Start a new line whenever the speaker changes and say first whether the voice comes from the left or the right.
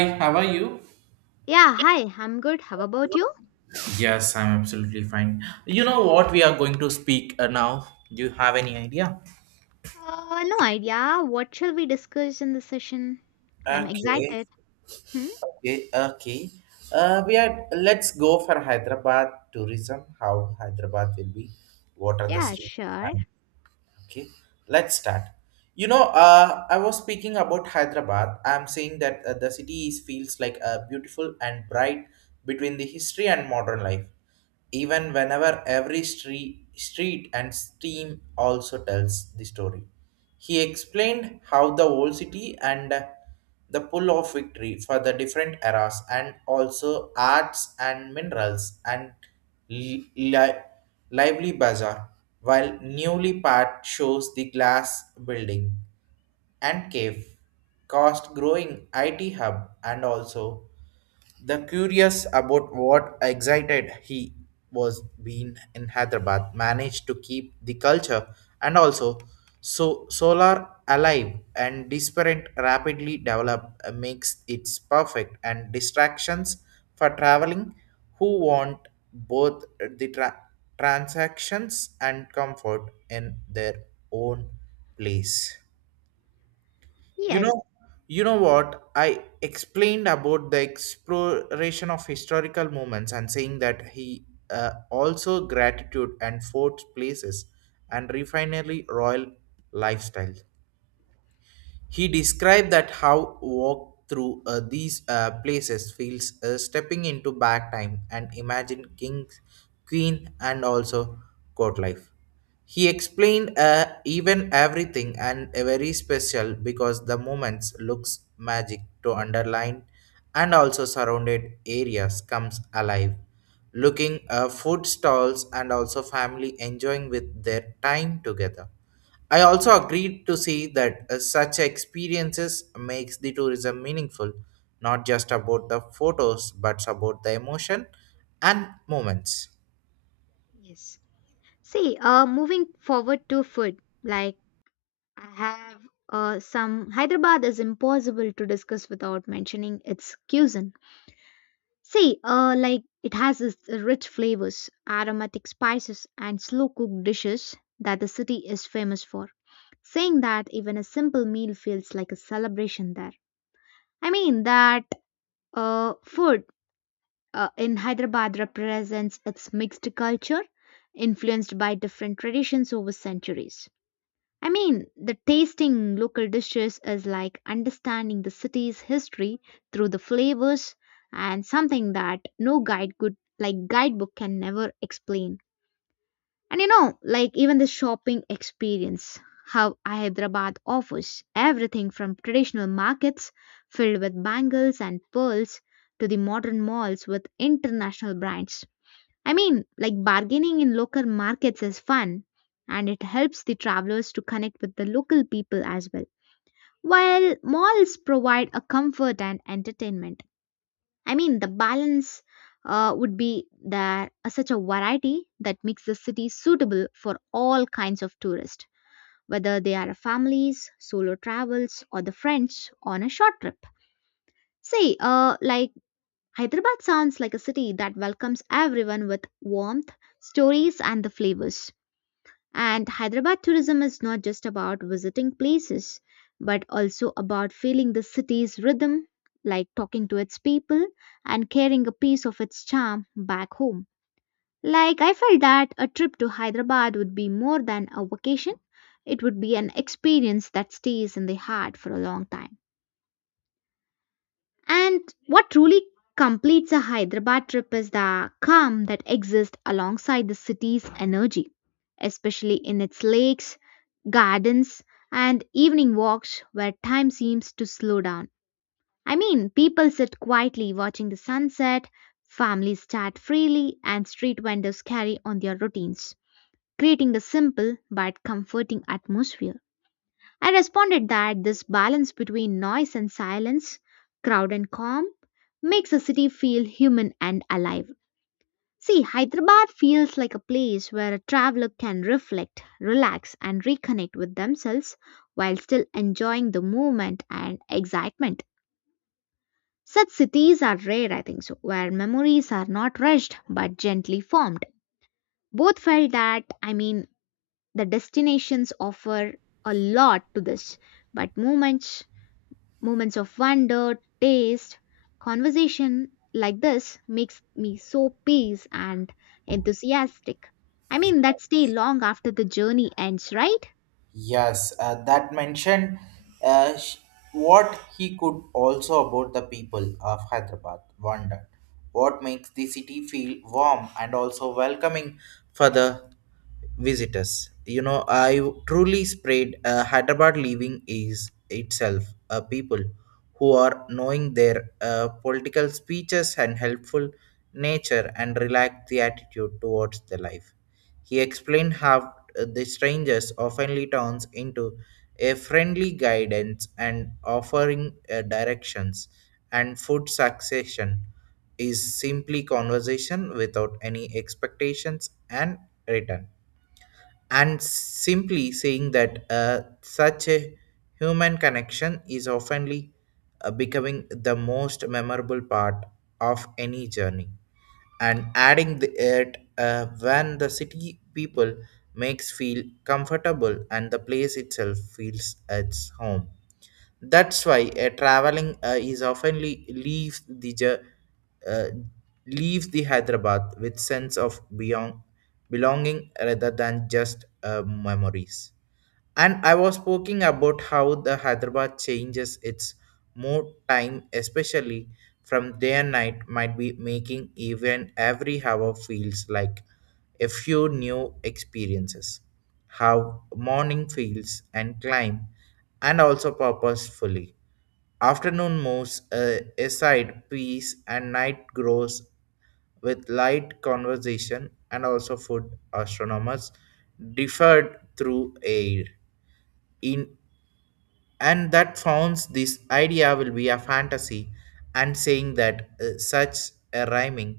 right: Hi, how are you?
left: Yeah, hi, I'm good. How about you?
right: Yes, I'm absolutely fine. You know what we are going to speak now? Do you have any idea?
left: No idea. What shall we discuss in the session? I'm
right: Okay,
left: excited. Hmm?
right: okay. We are. Let's go for Hyderabad tourism. How Hyderabad will be? What are the
left: Yeah,
right: streets?
left: sure.
right: Okay, let's start. You know, I was speaking about Hyderabad. I'm saying that the city is, feels like a beautiful and bright between the history and modern life. Even whenever every street and steam also tells the story. He explained how the old city and the pull of victory for the different eras and also arts and minerals and li- li- lively bazaar, while newly part shows the glass building and cave, cost growing IT hub and also the curious about what excited he was being in Hyderabad managed to keep the culture and also so solar alive and disparate rapidly develop makes it perfect and distractions for traveling who want both the transactions and comfort in their own place. You
left: Yes,
right: know, you know what? I explained about the exploration of historical moments and saying that he also gratitude and forts places and refinery royal lifestyle. He described that how walk through these places feels stepping into back time and imagine kings, queen, and also court life. He explained even everything and a very special because the moments looks magic to underline and also surrounded areas comes alive looking food stalls and also family enjoying with their time together. I also agreed to see that such experiences makes the tourism meaningful, not just about the photos, but about the emotion and moments.
left: yes. See, moving forward to food, like I have some Hyderabad is impossible to discuss without mentioning its cuisine. See, like it has its rich flavors, aromatic spices, and slow cooked dishes that the city is famous for. Saying that, even a simple meal feels like a celebration there. I mean that food in Hyderabad represents its mixed culture, influenced by different traditions over centuries. I mean, the tasting local dishes is like understanding the city's history through the flavors and something that no guide could like guidebook can never explain. And you know, like even the shopping experience, how Hyderabad offers everything from traditional markets filled with bangles and pearls to the modern malls with international brands. I mean, like bargaining in local markets is fun and it helps the travelers to connect with the local people as well. While malls provide a comfort and entertainment. I mean, the balance would be there such a variety that makes the city suitable for all kinds of tourists, whether they are families, solo travels, or the friends on a short trip. Say, like Hyderabad sounds like a city that welcomes everyone with warmth, stories, and the flavors. And Hyderabad tourism is not just about visiting places, but also about feeling the city's rhythm, like talking to its people and carrying a piece of its charm back home. Like, I felt that a trip to Hyderabad would be more than a vacation, it would be an experience that stays in the heart for a long time. And what truly completes a Hyderabad trip is the calm that exists alongside the city's energy, especially in its lakes, gardens, and evening walks where time seems to slow down. I mean, people sit quietly watching the sunset, families chat freely, and street vendors carry on their routines, creating a simple but comforting atmosphere. I responded that this balance between noise and silence, crowd and calm, makes a city feel human and alive. See, Hyderabad feels like a place where a traveler can reflect, relax, and reconnect with themselves while still enjoying the movement and excitement. Such cities are rare, I think so, where memories are not rushed but gently formed. Both felt that, I mean, the destinations offer a lot to this, but moments of wonder, taste, conversation like this makes me so peace and enthusiastic. I mean, that stay long after the journey ends, right?
right: Yes, that mentioned uh, sh- what he could also about the people of Hyderabad wondered. What makes the city feel warm and also welcoming for the visitors? You know, I truly spread Hyderabad living is itself a people who are knowing their political speeches and helpful nature and relax the attitude towards the life. He explained how the strangers often turns into a friendly guidance and offering directions and food succession is simply conversation without any expectations and return and simply saying that such a human connection is often becoming the most memorable part of any journey and adding the, it when the city people makes feel comfortable and the place itself feels its home. That's why traveling is oftenly leaves the uh, leaves the Hyderabad with sense of beyond belonging rather than just memories. And I was speaking about how the Hyderabad changes its mood time, especially from day and night, might be making even every hour feels like a few new experiences. How morning feels and climb, and also purposefully. Afternoon moves aside peace, and night grows with light conversation and also food astronomers differed through air in, and that founds this idea will be a fantasy and saying that such a rhyming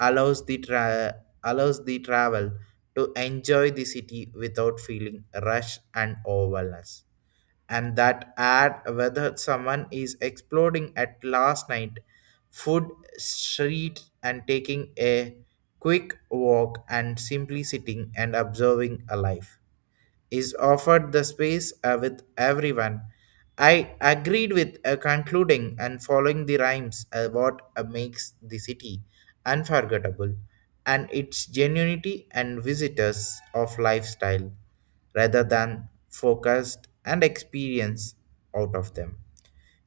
right: allows the allows the travel to enjoy the city without feeling rush and overwhelmness, and that add whether someone is exploding at last night food street and taking a quick walk and simply sitting and observing a life is offered the space with everyone. I agreed with concluding and following the rhymes what makes the city unforgettable and its genuinity and visitors of lifestyle rather than focused and experience out of them.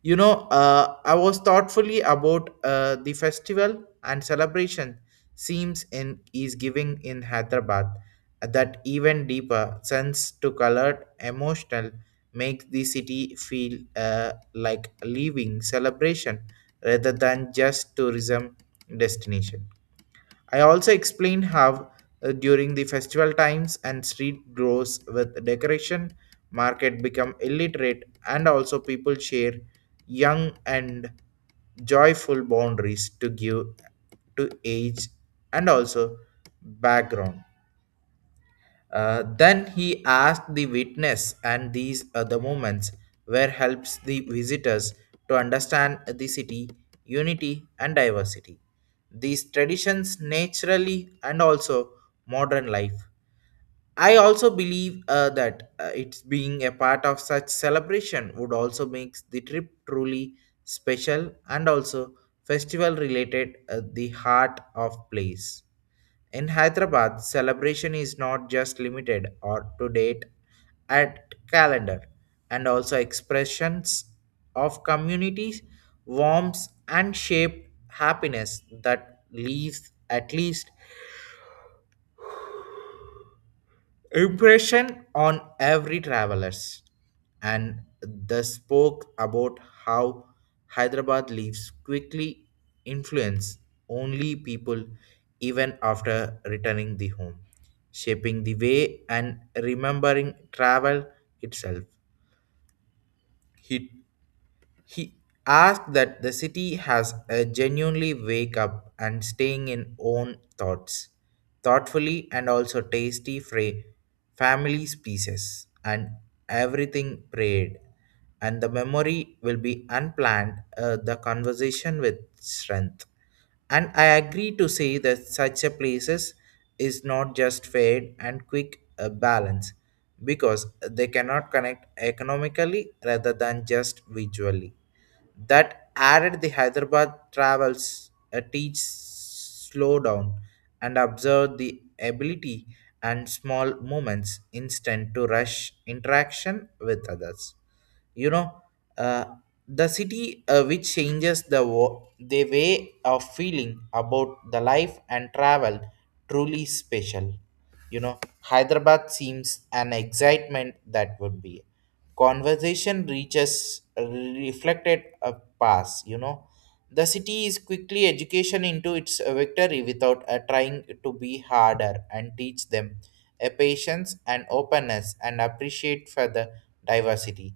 right: You know, I was thoughtfully about the festival and celebration seems in is giving in Hyderabad that even deeper sense to colored emotional makes the city feel like living celebration rather than just tourism destination. I also explained how during the festival times and street grows with decoration, market become illiterate and also people share young and joyful boundaries to give to age and also background. Then he asked the witness, and these other moments where helps the visitors to understand the city, unity, and diversity. These traditions naturally and also modern life. I also believe that it's being a part of such celebration would also makes the trip truly special and also festival related the heart of place. In Hyderabad, celebration is not just limited or to date at calendar and also expressions of communities, warmth and shape happiness that leaves at least impression on every travelers. And the spoke about how Hyderabad leaves quickly influence only people even after returning the home, shaping the way and remembering travel itself. He asked that the city has a genuinely wake up and staying in own thoughts, thoughtfully and also tasty family pieces and everything prayed. And the memory will be unplanned, the conversation with strength. And I agree to say that such a places is not just fade and quick balance because they cannot connect economically rather than just visually, that added the Hyderabad travels a teach slow down and observe the ability and small moments instant to rush interaction with others. You know, uh, the city which changes the the way of feeling about the life and travel truly special. You know, Hyderabad seems an excitement that would be conversation reaches reflected a pass. You know, the city is quickly education into its victory without trying to be harder and teach them a patience and openness and appreciate for the diversity.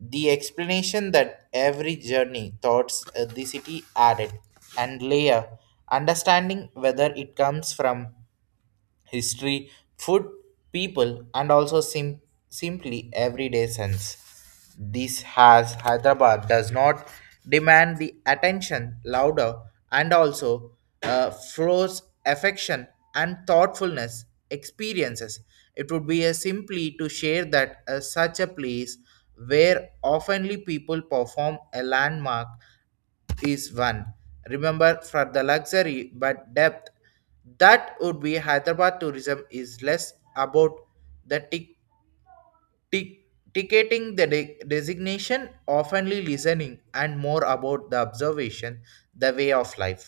right: The explanation that every journey thoughts the city added and layer understanding whether it comes from history, food, people, and also simply everyday sense. This has Hyderabad does not demand the attention louder and also flows affection and thoughtfulness experiences. It would be a simply to share that such a place where oftenly people perform a landmark is one. Remember, for the luxury but depth, that would be Hyderabad tourism is less about the tick ticketing the designation oftenly listening and more about the observation the way of life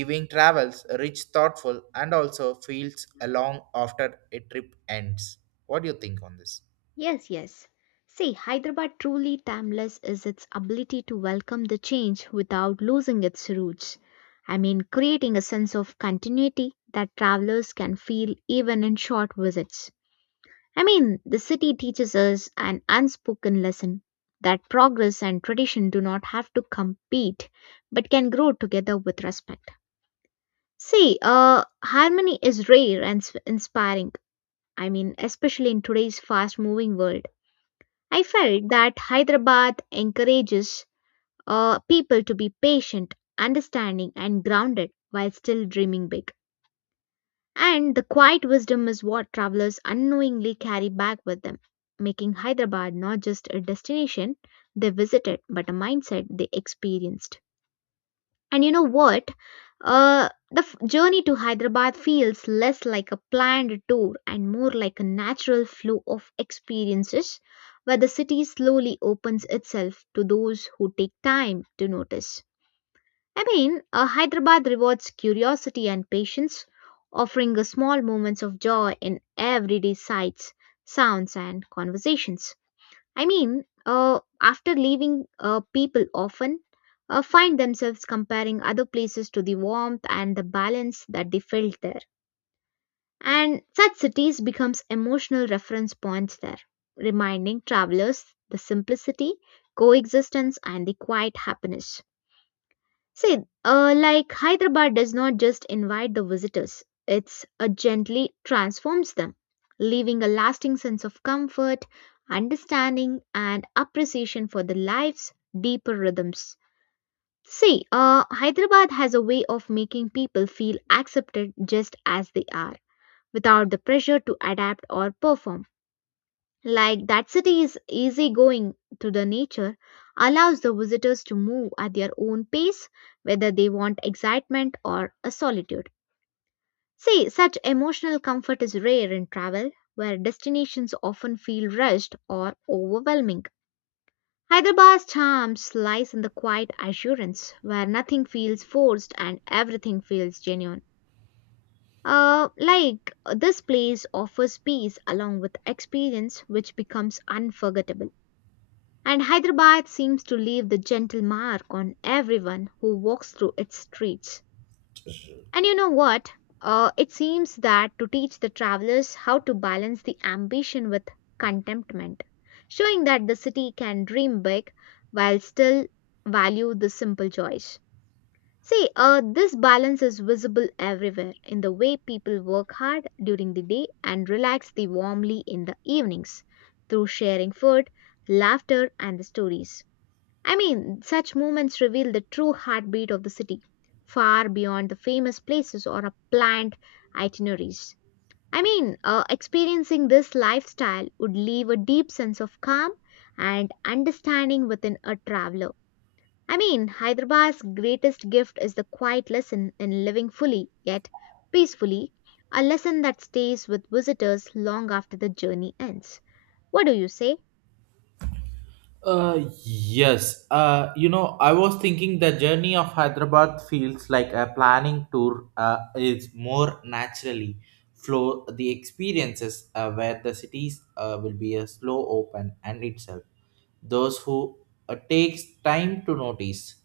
right: living travels rich thoughtful and also feels along after a trip ends. What do you think on this?
left: Yes, yes. See, Hyderabad truly timeless is its ability to welcome the change without losing its roots. I mean, creating a sense of continuity that travelers can feel even in short visits. I mean, the city teaches us an unspoken lesson that progress and tradition do not have to compete but can grow together with respect. See, harmony is rare and inspiring. I mean, especially in today's fast moving world. I felt that Hyderabad encourages people to be patient, understanding, and grounded while still dreaming big. And the quiet wisdom is what travelers unknowingly carry back with them, making Hyderabad not just a destination they visited, but a mindset they experienced. And you know what? The journey to Hyderabad feels less like a planned tour and more like a natural flow of experiences where the city slowly opens itself to those who take time to notice. I mean, Hyderabad rewards curiosity and patience, offering us small moments of joy in everyday sights, sounds, and conversations. I mean, after leaving, people often find themselves comparing other places to the warmth and the balance that they felt there. And such cities becomes emotional reference points there, reminding travelers the simplicity, coexistence, and the quiet happiness. See, like Hyderabad does not just invite the visitors, it's gently transforms them, leaving a lasting sense of comfort, understanding, and appreciation for the life's deeper rhythms. See, Hyderabad has a way of making people feel accepted just as they are, without the pressure to adapt or perform. Like that city is easygoing to the nature, allows the visitors to move at their own pace, whether they want excitement or a solitude. See, such emotional comfort is rare in travel, where destinations often feel rushed or overwhelming. Hyderabad's charms lies in the quiet assurance, where nothing feels forced and everything feels genuine. Like this place offers peace along with experience which becomes unforgettable. And Hyderabad seems to leave the gentle mark on everyone who walks through its streets. And you know what? It seems that to teach the travelers how to balance the ambition with contentment, showing that the city can dream big while still value the simple joys. See, this balance is visible everywhere in the way people work hard during the day and relax the warmly in the evenings through sharing food, laughter, and the stories. I mean, such moments reveal the true heartbeat of the city, far beyond the famous places or a planned itineraries. I mean, experiencing this lifestyle would leave a deep sense of calm and understanding within a traveler. I mean, Hyderabad's greatest gift is the quiet lesson in living fully yet peacefully, a lesson that stays with visitors long after the journey ends. What do you say?
right: Yes. You know, I was thinking the journey of Hyderabad feels like a planning tour. Is more naturally flow the experiences where the cities will be a slow open and itself. Those who takes time to notice.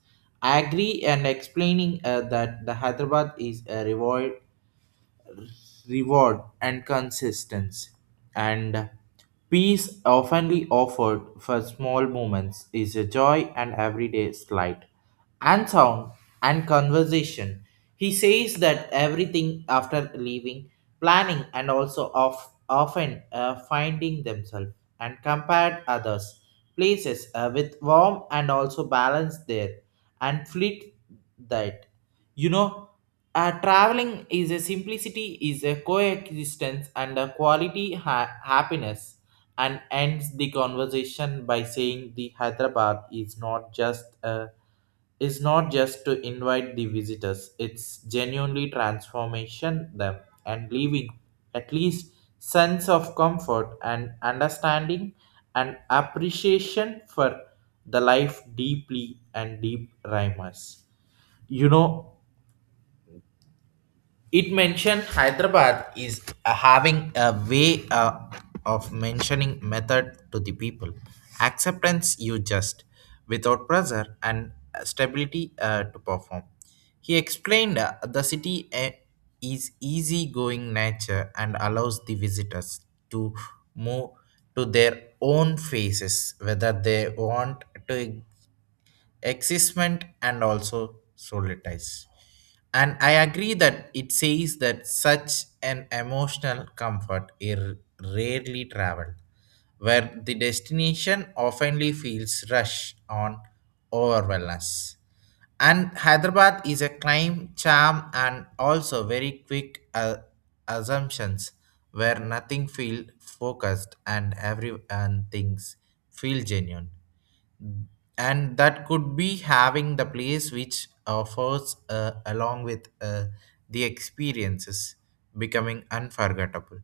right: I agree and explaining that the Hyderabad is a reward and consistency and peace oftenly offered for small moments is a joy and everyday slight and sound and conversation. He says that everything after leaving planning and also of often finding themselves and compared others places with warm and also balance there and fleet that. You know, traveling is a simplicity, is a coexistence and a quality happiness, and ends the conversation by saying the Hyderabad is not just to invite the visitors, it's genuinely transformation them and leaving at least sense of comfort and understanding and appreciation for the life deeply and deep rhymes. You know, it mentioned Hyderabad is having a way of mentioning method to the people. Acceptance you just without pressure and stability to perform. He explained the city is easygoing nature and allows the visitors to move to their own faces whether they want to exist and also solitize. And I agree that it says that such an emotional comfort is rarely traveled, where the destination oftenly feels rush on overwhelmness. And Hyderabad is a climb, charm, and also very quick assumptions where nothing feel focused and every and things feel genuine and that could be having the place which offers along with the experiences becoming unforgettable.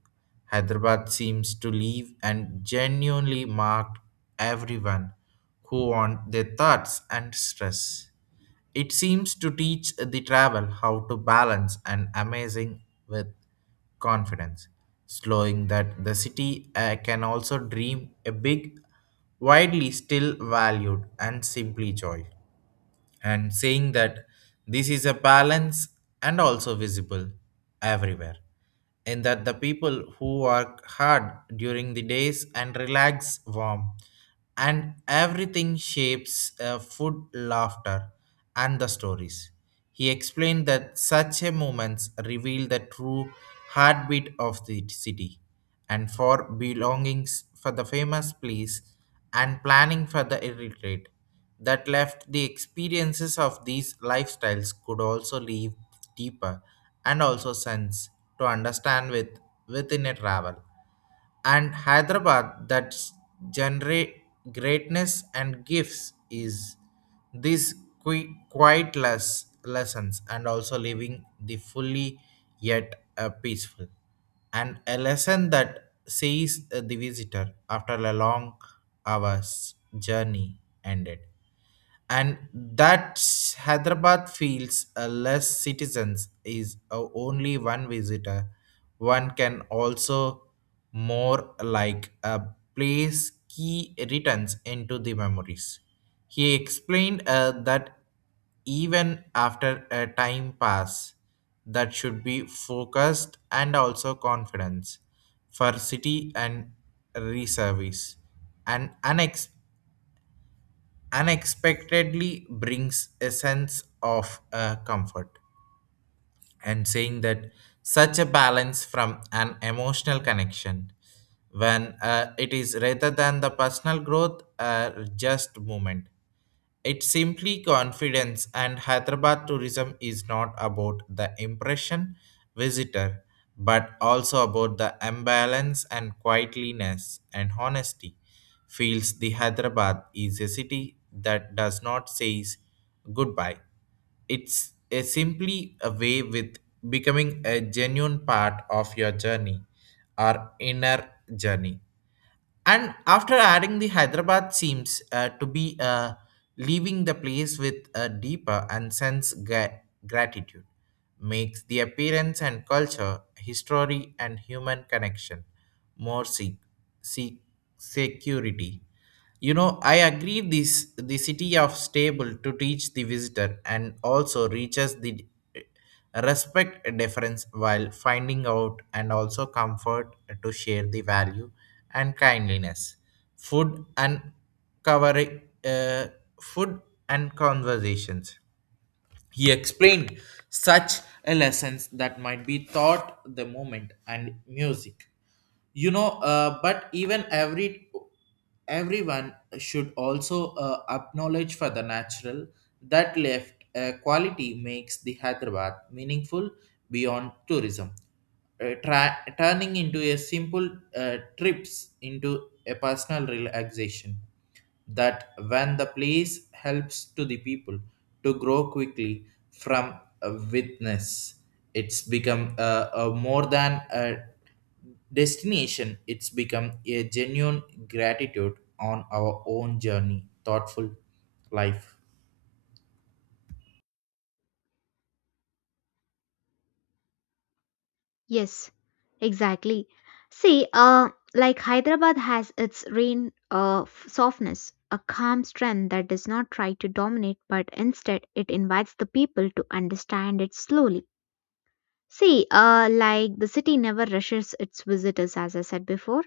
right: Hyderabad seems to leave and genuinely marked everyone who on their thoughts and stress. It seems to teach the travel how to balance an amazing with confidence, slowing that the city can also dream a big, widely still valued, and simply joy, and saying that this is a balance and also visible everywhere and that the people who work hard during the days and relax warm and everything shapes food laughter and the stories. He explained that such a moments reveal the true heartbeat of the city and for belongings for the famous place and planning for the retreat that left the experiences of these lifestyles could also leave deeper and also sense to understand with within a travel. And Hyderabad that's generate greatness and gifts is these quiet less lessons and also living the fully yet a peaceful and a lesson that sees the visitor after a long hour's journey ended. And that Hyderabad feels less citizens is only one visitor one can also more like a place key returns into the memories. He explained that even after a time pass that should be focused and also confidence for city and reservice and annex unexpectedly brings a sense of comfort and saying that such a balance from an Emotional connection when it is rather than the personal growth, just movement. It's simply confidence, and Hyderabad tourism is not about the impression visitor, but also about the imbalance and quietliness and honesty. Feels the Hyderabad is a city that does not say goodbye. It's a simply a way with becoming a genuine part of your journey or inner journey. And after adding the Hyderabad seems to be, leaving the place with a deeper and sense gratitude, makes the appearance and culture, history and human connection more se- security. I agree this the city of stable to teach the visitor and also reaches the eh, respect difference while finding out and also comfort to share the value and kindliness. Food and cover, uh, food and conversations. He explained such a lessons that might be taught the moment and music. But even everyone should also acknowledge for the natural that left quality makes the Hyderabad meaningful beyond tourism, turning into a simple trips into a personal relaxation that when the place helps to the people to grow quickly from a witness. It's become a more than a destination. It's become a genuine gratitude on our own journey thoughtful life.
left: Yes, exactly. See, like Hyderabad has its rain of softness, a calm strength that does not try to dominate, but instead it invites the people to understand it slowly. See, like the city never rushes its visitors, as I said before.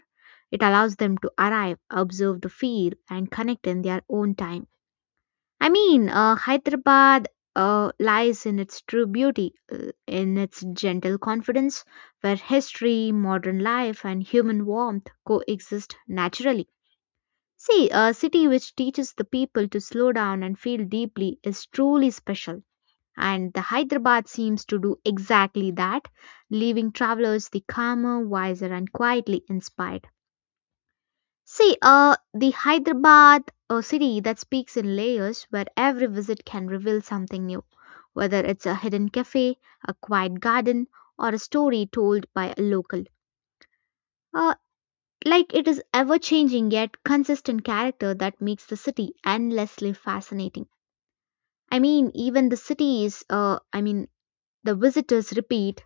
left: It allows them to arrive, observe the feel, and connect in their own time. I mean, Hyderabad lies in its true beauty, in its gentle confidence, where history, modern life, and human warmth coexist naturally. See, a city which teaches the people to slow down and feel deeply is truly special. And the Hyderabad seems to do exactly that, leaving travelers the calmer, wiser, and quietly inspired. See, the Hyderabad, a city that speaks in layers where every visit can reveal something new, whether it's a hidden cafe, a quiet garden, or a story told by a local. Uh, like it is ever changing yet consistent character that makes the city endlessly fascinating. I mean, even the cities, I mean, the visitors repeat,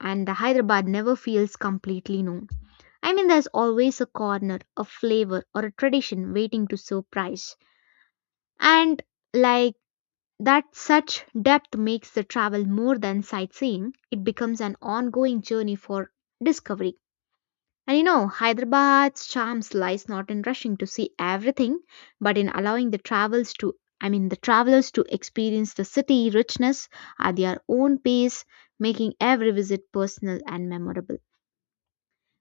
left: and the Hyderabad never feels completely known. I mean, there's always a corner, a flavor, or a tradition waiting to surprise. And like that, such depth makes the travel more than sightseeing, it becomes an ongoing journey for discovery. And you know, Hyderabad's charms lies not in rushing to see everything, but in allowing the travels to I mean the travelers to experience the city richness at their own pace, making every visit personal and memorable.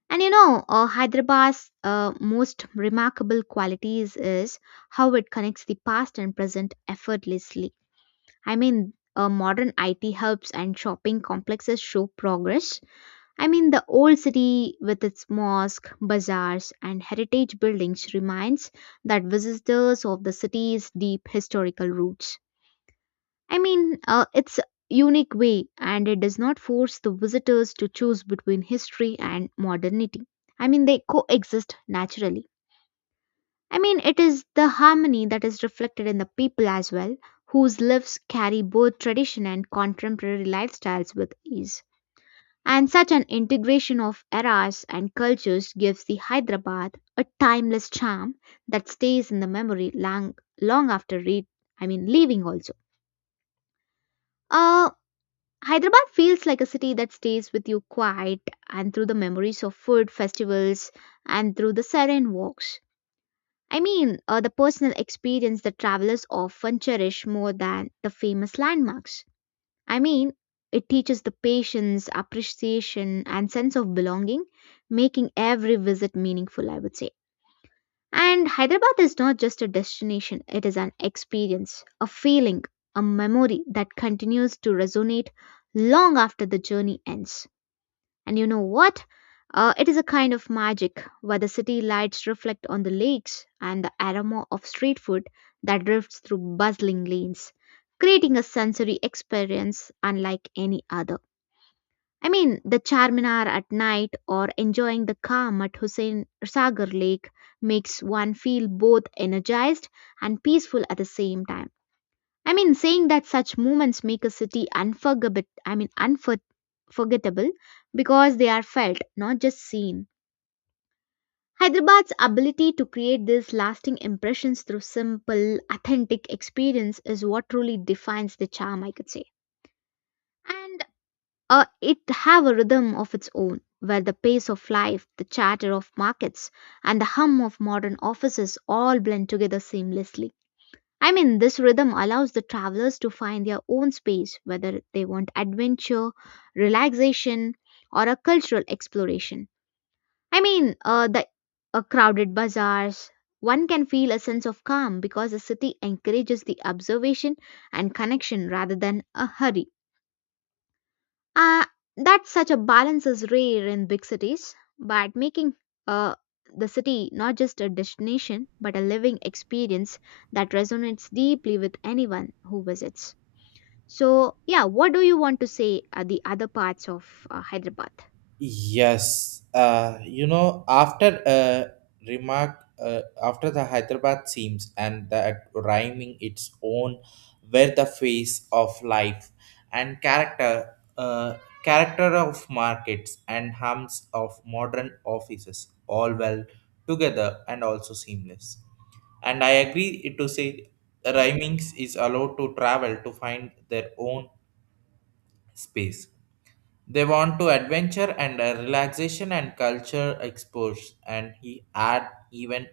left: And you know, Hyderabad's most remarkable qualities is how it connects the past and present effortlessly. I mean, modern IT hubs and shopping complexes show progress. I mean, the old city with its mosque, bazaars, and heritage buildings reminds that visitors of the city's deep historical roots. I mean, it's a unique way and it does not force the visitors to choose between history and modernity. I mean, they coexist naturally. I mean, it is the harmony that is reflected in the people as well, whose lives carry both tradition and contemporary lifestyles with ease. And such an integration of eras and cultures gives the Hyderabad a timeless charm that stays in the memory long, long after read, I mean, leaving also. Uh, Hyderabad feels like a city that stays with you quiet and through the memories of food festivals and through the serene walks. I mean, the personal experience that travelers often cherish more than the famous landmarks. I mean, it teaches the patience, appreciation, and sense of belonging, making every visit meaningful, I would say. And Hyderabad is not just a destination, it is an experience, a feeling, a memory that continues to resonate long after the journey ends. And you know what? It is a kind of magic where the city lights reflect on the lakes and the aroma of street food that drifts through bustling lanes, creating a sensory experience unlike any other. I mean, the Charminar at night or enjoying the calm at Hussein Sagar Lake makes one feel both energized and peaceful at the same time. I mean, saying that such moments make a city unforgettable, because they are felt, not just seen. Hyderabad's ability to create these lasting impressions through simple, authentic experience is what truly defines the charm, I could say. And it have a rhythm of its own, where the pace of life, the chatter of markets, and the hum of modern offices all blend together seamlessly. I mean, this rhythm allows the travelers to find their own space, whether they want adventure, relaxation, or a cultural exploration. I mean, the crowded bazaars, one can feel a sense of calm because the city encourages the observation and connection rather than a hurry. Uh, that such a balance is rare in big cities, but making uh, the city not just a destination but a living experience that resonates deeply with anyone who visits. So, yeah, what do you want to say are the other parts of Hyderabad?
right: Yes, after a remark, after the Hyderabad seams and the rhyming its own were the face of life and character, uh, character of markets and hums of modern offices, all well together and also seamless. And I agree it to say rhymings is allowed to travel to find their own space. They want to adventure and, relaxation and culture exposure, and he add even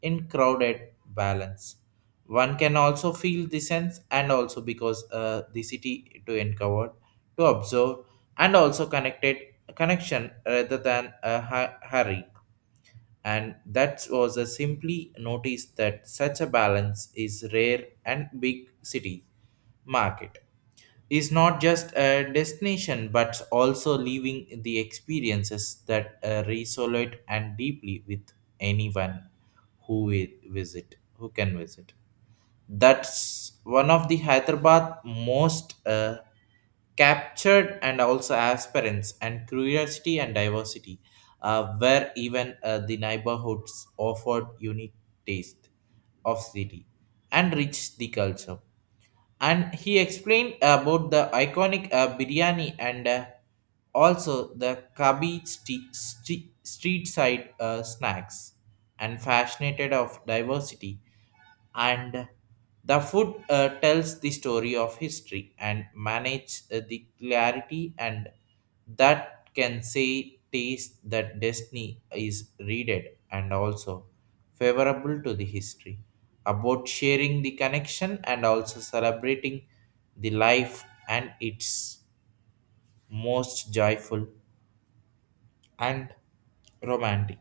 right: in crowded balance. One can also feel the sense, and also because the city to uncover, to observe, and also connected connection rather than a hurry. And that was a simply notice that such a balance is rare and big city market is not just a destination but also leaving the experiences that resonate and deeply with anyone who wi- visit who can visit. That's one of the Hyderabad most, captured and also aspirants and curiosity and diversity, where even, the neighborhoods offered unique taste of city and rich the culture. And he explained about the iconic biryani and, also the kabi street side snacks and fascinated of diversity. And the food tells the story of history and manage, the clarity and that can say taste that destiny is readed and also favorable to the history about sharing the connection and also celebrating the life and its most joyful and romantic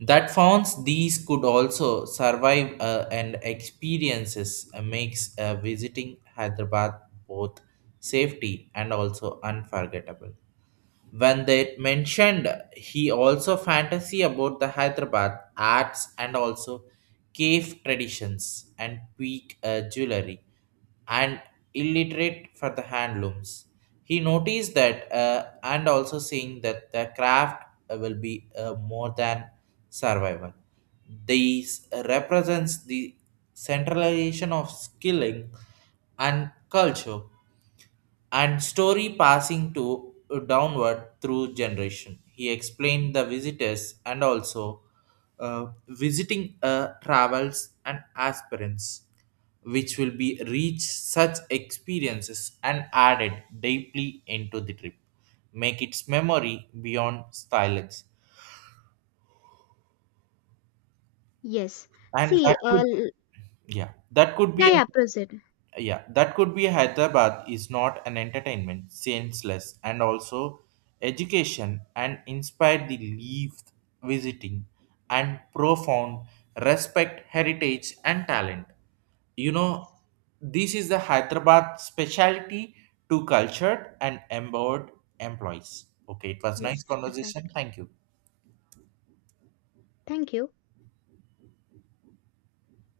right: that founds these could also survive, and experiences makes visiting Hyderabad both safety and also unforgettable. When they mentioned, he also fantasy about the Hyderabad arts and also cave traditions and peak jewelry and illiterate for the handlooms. He noticed that, and also seeing that the craft will be more than survival. These represents the centralization of skilling and culture and story passing to downward through generation. He explained the visitors and also visiting travels and aspirants, which will be reach such experiences and added deeply into the trip, make its memory beyond silence,
left: Yes.
right: and that
left: See,
right: could yeah, that could be
left: yeah,
right: a.
left: yeah, proceed.
right: Yeah, that could be Hyderabad is not an entertainment, senseless, and also education and inspired the leave visiting and profound respect heritage and talent. You know,
left: Yes,
right: this is the Hyderabad specialty to cultured and empowered employees. Okay, it was
left: yes,
right: nice
left: exactly.
right: conversation. Thank you.
left: Thank you.